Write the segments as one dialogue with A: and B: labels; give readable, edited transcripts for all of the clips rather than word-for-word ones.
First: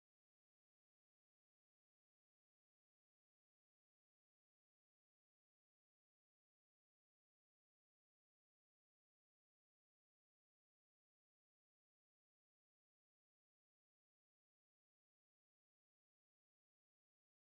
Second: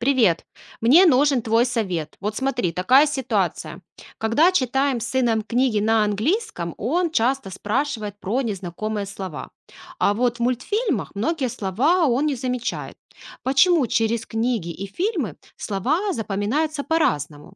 A: Привет. Мне нужен твой совет. Вот смотри, такая ситуация. Когда читаем с сыном книги на английском, он часто спрашивает про незнакомые слова. А вот в мультфильмах многие слова он не замечает. Почему через книги и фильмы слова запоминаются по-разному?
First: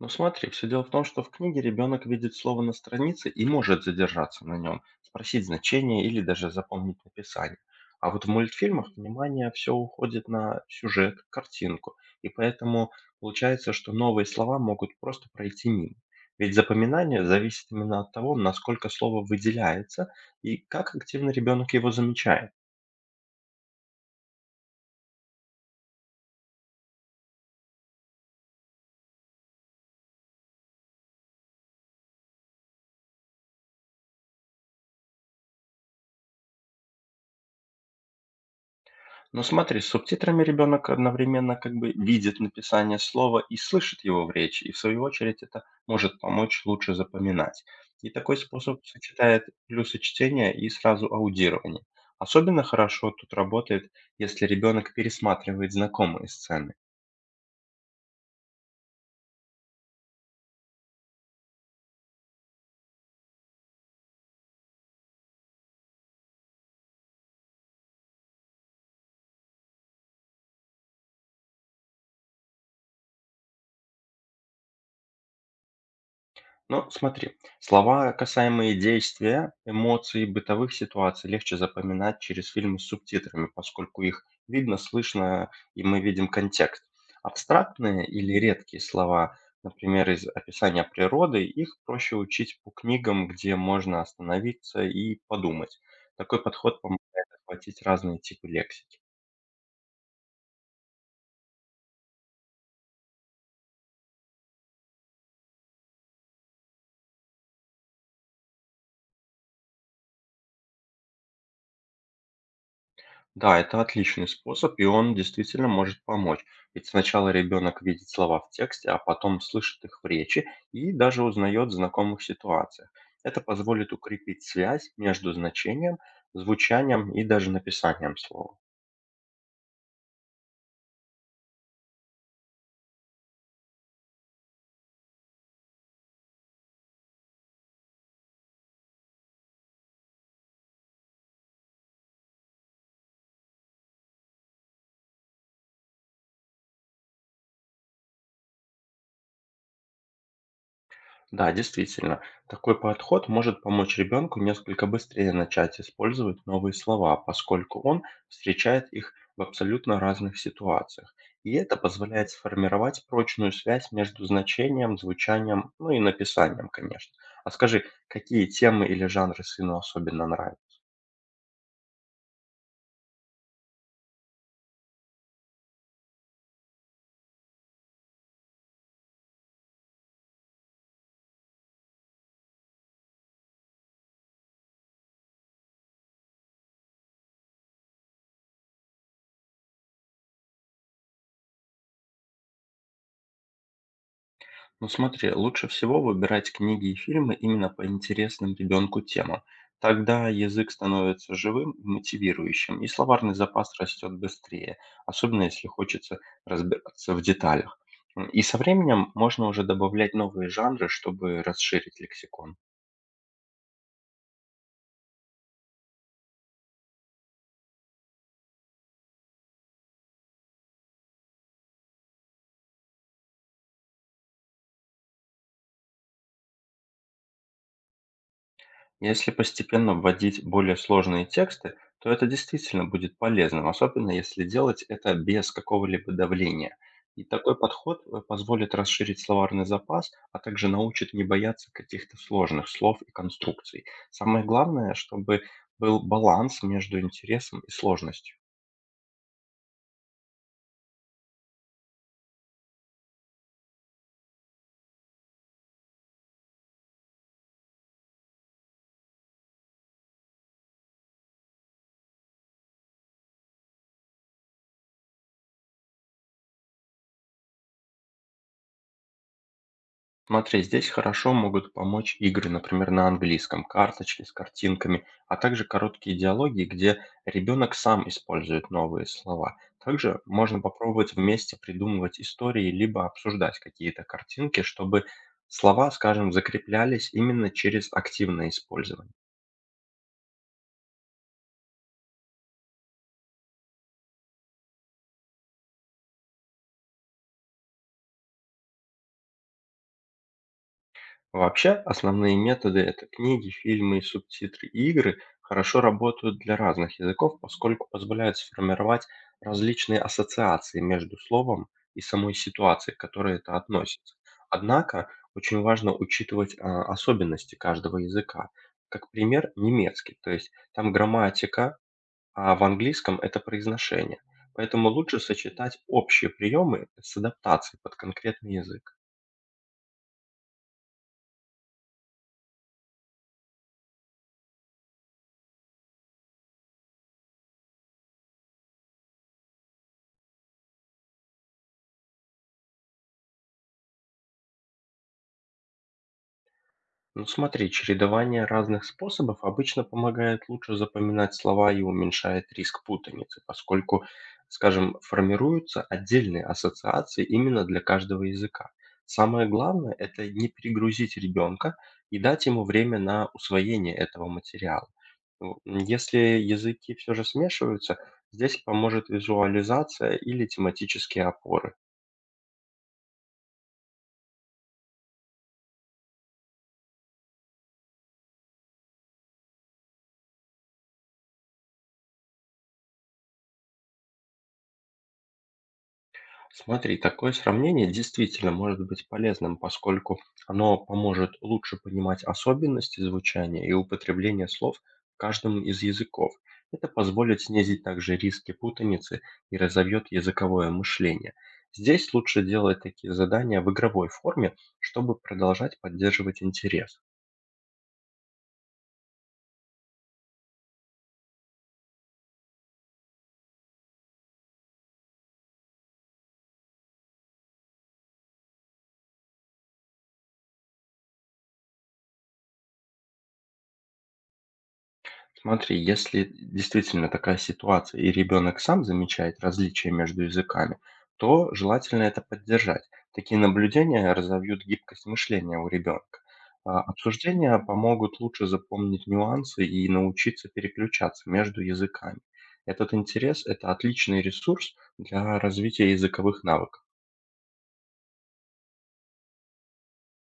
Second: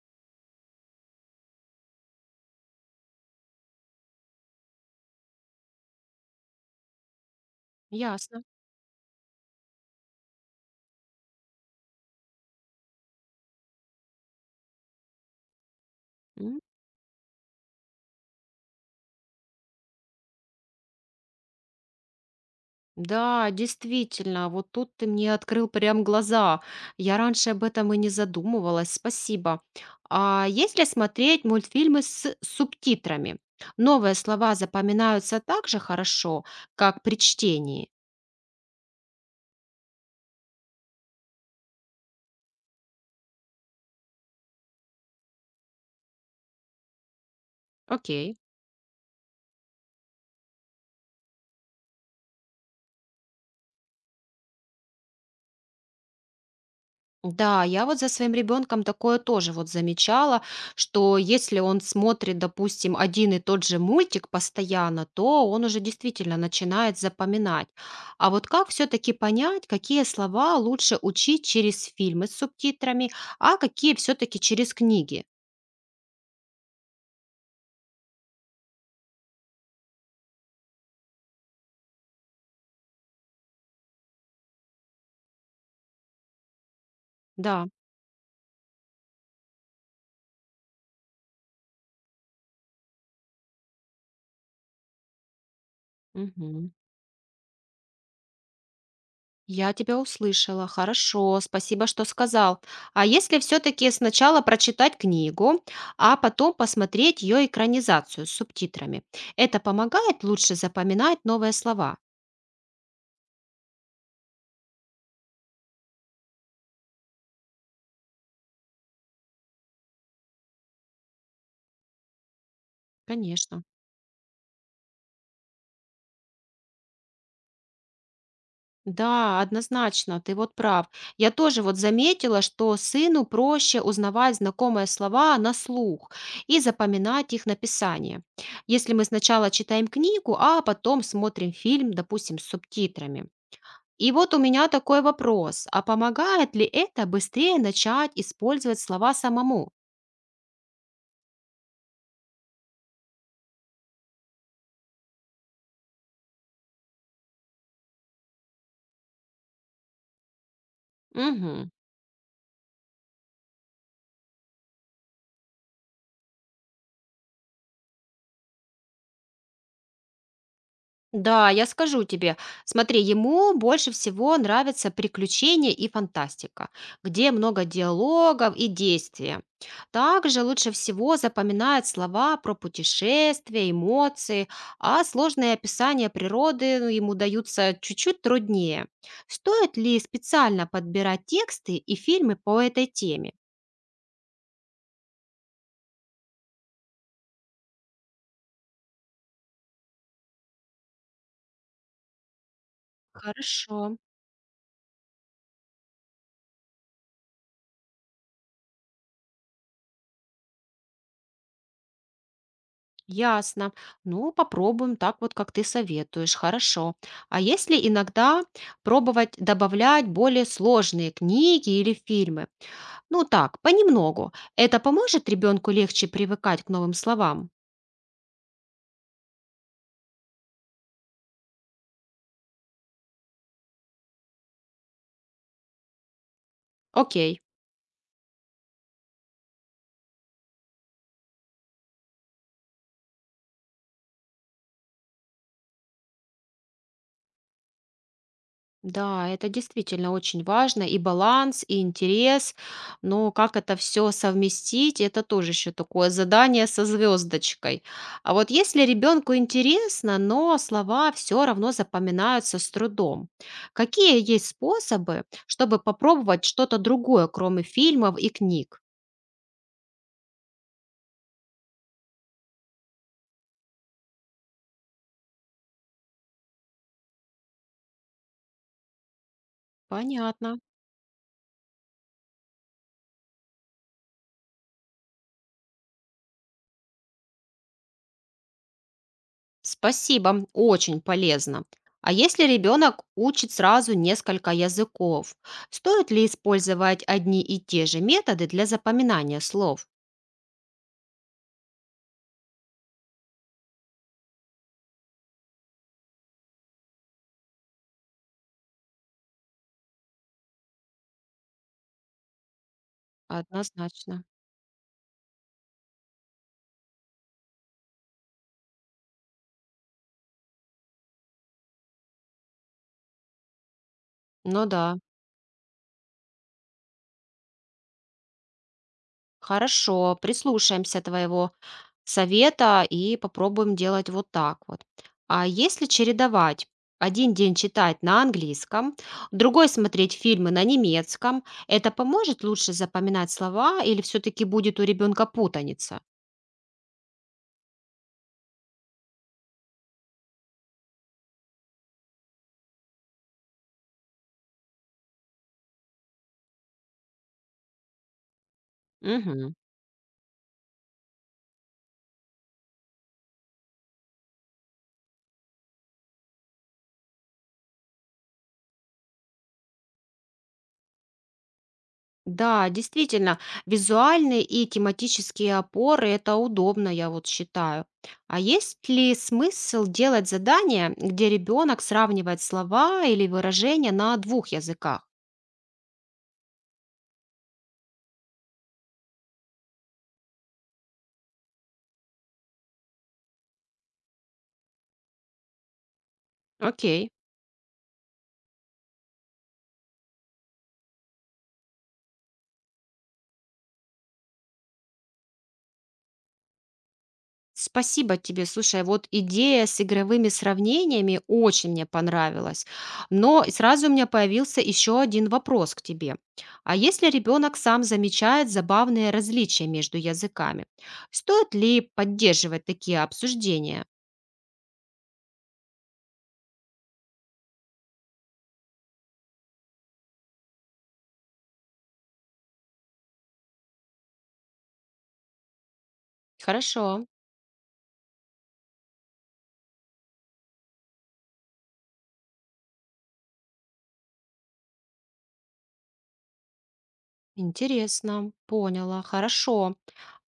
B: Ну смотри, все дело в том, что в книге ребенок видит слово на странице и может задержаться на нем, спросить значение или даже запомнить написание. А вот в
A: Ясно.
B: мультфильмах внимание все уходит на сюжет, картинку, и поэтому получается, что новые слова могут просто пройти мимо. Ведь запоминание зависит именно от того, насколько слово выделяется и как активно ребенок его замечает.
A: Да, действительно, вот тут ты мне открыл прям глаза. Я раньше об этом и не задумывалась. Спасибо. А если смотреть мультфильмы с субтитрами, новые слова запоминаются так же хорошо, как при чтении.
B: Ну смотри, с субтитрами ребенок одновременно как бы видит написание слова и слышит его в речи, и в свою очередь это может помочь лучше запоминать. И такой
A: Окей.
B: способ сочетает плюсы чтения и сразу аудирование. Особенно хорошо тут работает, если ребенок пересматривает знакомые сцены.
A: Да, я вот за своим ребенком такое тоже вот замечала, что если он смотрит, допустим, один и тот же мультик постоянно, то он уже действительно начинает запоминать. А вот как все-таки понять, какие слова лучше учить через фильмы с субтитрами, а какие все-таки через книги?
B: Ну, смотри, слова, касаемые действия, эмоций и бытовых ситуаций легче запоминать через фильмы с субтитрами, поскольку их видно, слышно, и мы видим контекст.
A: Да.
B: Абстрактные или редкие слова, например, из описания природы, их проще учить по книгам, где можно остановиться и подумать. Такой
A: Мгм.
B: подход помогает охватить разные типы лексики.
A: Я тебя услышала. Хорошо, спасибо, что сказал. А если все-таки сначала прочитать книгу, а потом посмотреть ее экранизацию с субтитрами? Это помогает лучше запоминать новые слова?
B: Да, это отличный способ, и он действительно может помочь. Ведь сначала ребенок видит слова в тексте, а потом слышит их в речи и даже узнает в знакомых ситуациях. Это
A: Конечно.
B: позволит укрепить связь между значением, звучанием и даже написанием слова.
A: Да, однозначно, ты вот прав. Я тоже вот заметила, что сыну проще узнавать знакомые слова на слух и запоминать их написание. Если мы сначала читаем книгу, а потом смотрим фильм, допустим, с субтитрами. И вот у меня такой вопрос. А помогает ли это быстрее начать использовать слова самому?
B: Да, действительно, такой подход может помочь ребенку несколько быстрее начать использовать новые слова, поскольку он встречает их в абсолютно разных ситуациях. И
A: Мгм.
B: это позволяет сформировать прочную связь между значением, звучанием, ну и написанием, конечно. А скажи, какие темы или жанры сыну особенно нравятся?
A: Да, я скажу тебе. Смотри, ему больше всего нравятся приключения и фантастика, где много диалогов и действия. Также лучше всего запоминает слова про путешествия, эмоции, а сложные описания природы ну, ему даются чуть-чуть труднее. Стоит ли специально подбирать тексты и фильмы по этой теме?
B: Ну смотри, лучше всего выбирать книги и фильмы именно по интересным ребенку темам. Тогда язык становится живым и мотивирующим, и словарный запас
A: Хорошо,
B: растет быстрее, особенно если хочется разбираться в деталях. И со временем можно уже добавлять новые жанры, чтобы расширить лексикон.
A: ясно. Ну, попробуем так вот, как ты советуешь. Хорошо. А если иногда пробовать добавлять более сложные книги или фильмы? Ну так, понемногу. Это поможет ребенку легче привыкать к новым словам?
B: Если постепенно вводить более сложные тексты, то это действительно будет полезным, особенно если делать это без какого-либо давления. И
A: Окей.
B: такой подход позволит расширить словарный запас, а также научит не бояться каких-то сложных слов и конструкций. Самое главное, чтобы был баланс между интересом и сложностью.
A: Да, это действительно очень важно, и баланс, и интерес, но как это все совместить, это тоже еще такое задание со звездочкой. А вот если ребенку интересно, но слова все равно запоминаются с трудом, какие есть способы, чтобы попробовать что-то другое, кроме фильмов и книг?
B: Смотри, здесь хорошо могут помочь игры, например, на английском, карточки с картинками, а также короткие диалоги, где ребенок сам использует новые слова. Также
A: Понятно.
B: можно попробовать вместе придумывать истории, либо обсуждать какие-то картинки, чтобы слова, скажем, закреплялись именно через активное использование.
A: Спасибо, очень полезно. А если ребенок учит сразу несколько языков, стоит ли использовать одни и те же методы для запоминания слов?
B: Вообще, основные методы– это книги, фильмы и субтитры. И игры хорошо работают для разных языков, поскольку позволяют сформировать различные ассоциации между словом и самой ситуацией, к которой это относится.
A: Однозначно.
B: Однако, очень важно учитывать особенности каждого языка. Как пример, немецкий. То есть там грамматика, а в английском это произношение.
A: Ну да,
B: Поэтому лучше сочетать общие приемы с адаптацией под конкретный язык.
A: хорошо, прислушаемся твоего совета и попробуем делать вот так вот. А если чередовать? Один день читать на английском, другой смотреть фильмы на немецком. Это поможет лучше запоминать слова или все-таки будет у ребенка путаница?
B: Ну смотри, чередование разных способов обычно помогает лучше запоминать слова и уменьшает риск путаницы, поскольку, скажем, формируются отдельные ассоциации именно для каждого языка. Самое
A: Мгм.
B: главное– это не перегрузить ребенка и дать ему время на усвоение этого материала. Если языки все же смешиваются, здесь поможет визуализация или тематические опоры.
A: Да, действительно, визуальные и тематические опоры– это удобно, я вот считаю. А есть ли смысл делать задания, где ребенок сравнивает слова или выражения на двух языках?
B: Смотри, такое сравнение действительно может быть полезным, поскольку оно поможет лучше понимать особенности звучания и употребления слов в каждом из языков. Это
A: Окей.
B: позволит снизить также риски путаницы и разовьет языковое мышление. Здесь лучше делать такие задания в игровой форме, чтобы продолжать поддерживать интерес.
A: Спасибо тебе. Слушай, вот идея с игровыми сравнениями очень мне понравилась. Но сразу у меня появился еще один вопрос к тебе. А если ребенок сам замечает забавные различия между языками, стоит ли поддерживать такие обсуждения?
B: Смотри, если действительно такая ситуация, и ребенок сам замечает различия между языками, то желательно это поддержать. Такие наблюдения разовьют гибкость мышления у ребенка.
A: Хорошо,
B: Обсуждения помогут лучше запомнить нюансы и научиться переключаться между языками. Этот интерес– это отличный ресурс для развития языковых навыков.
A: интересно, поняла, хорошо.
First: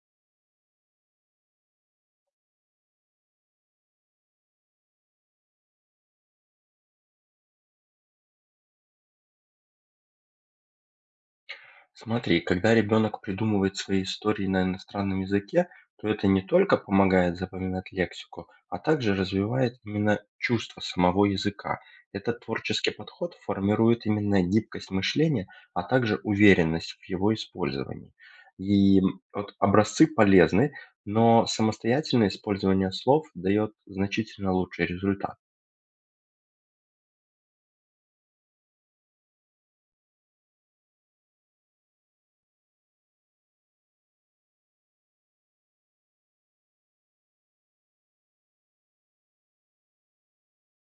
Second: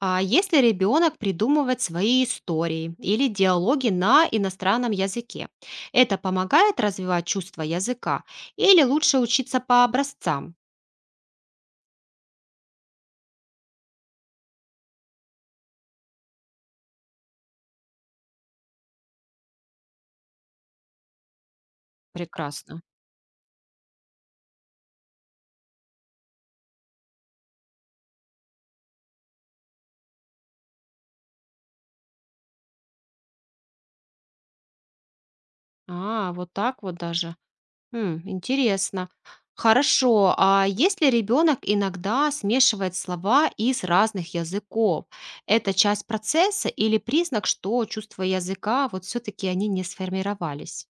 A: А если ребенок придумывает свои истории или диалоги на иностранном языке, это помогает развивать чувство языка или лучше учиться по образцам?
B: Смотри, когда ребенок придумывает свои истории на иностранном языке, то это не только помогает запоминать лексику, а также развивает именно чувство самого языка. Этот
A: Прекрасно.
B: творческий подход формирует именно гибкость мышления, а также уверенность в его использовании. И вот образцы полезны, но самостоятельное использование слов дает значительно лучший результат.
A: А, вот так вот даже. М, интересно. Хорошо, а если ребенок иногда смешивает слова из разных языков, это часть процесса или признак, что чувства языка вот все-таки они не сформировались?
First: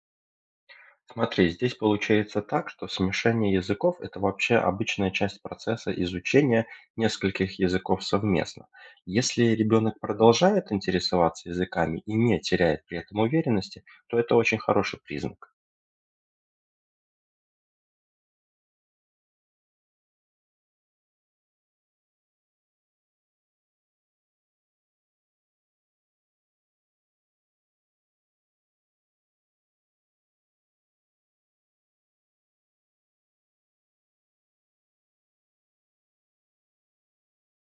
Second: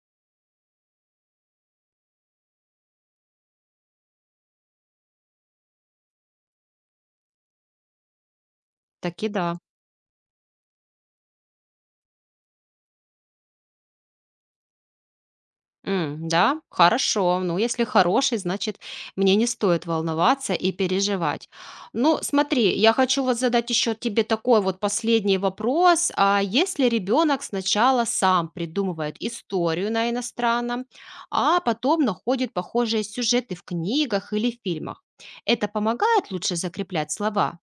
B: Смотри, здесь получается так, что смешение языков– это вообще обычная часть процесса изучения нескольких языков совместно.
A: Таки
B: Если
A: да.
B: ребенок продолжает интересоваться языками и не теряет при этом уверенности, то это очень хороший признак.
A: М, да, хорошо. Ну, если хороший, значит, мне не стоит волноваться и переживать. Ну, смотри, я хочу вот задать еще тебе такой вот последний вопрос. А если ребенок сначала сам придумывает историю на иностранном, а потом находит похожие сюжеты в книгах или фильмах, это помогает лучше закреплять слова?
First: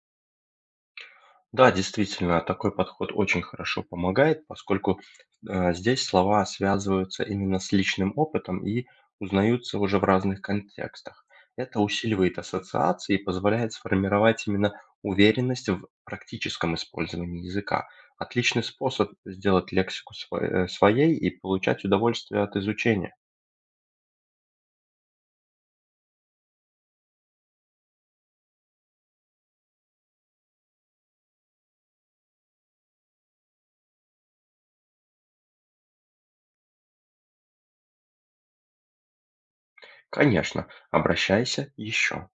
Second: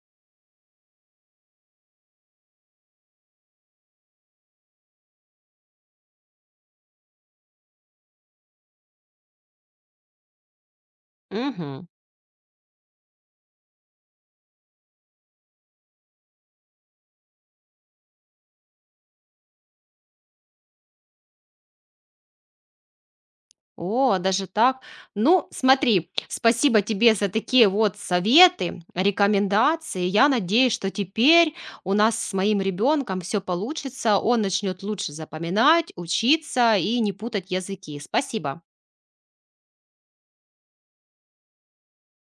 B: Да, действительно, такой подход очень хорошо помогает, поскольку здесь слова связываются именно с личным опытом и узнаются уже в разных контекстах. Это
A: Мгм.
B: усиливает ассоциации и позволяет сформировать именно уверенность в практическом использовании языка. Отличный способ сделать лексику своей и получать удовольствие от изучения.
A: О, даже так. Ну, смотри, спасибо тебе за такие вот советы, рекомендации. Я надеюсь, что теперь у нас с моим ребенком все получится. Он начнет лучше запоминать, учиться и не путать языки. Спасибо.
B: Конечно, обращайся еще.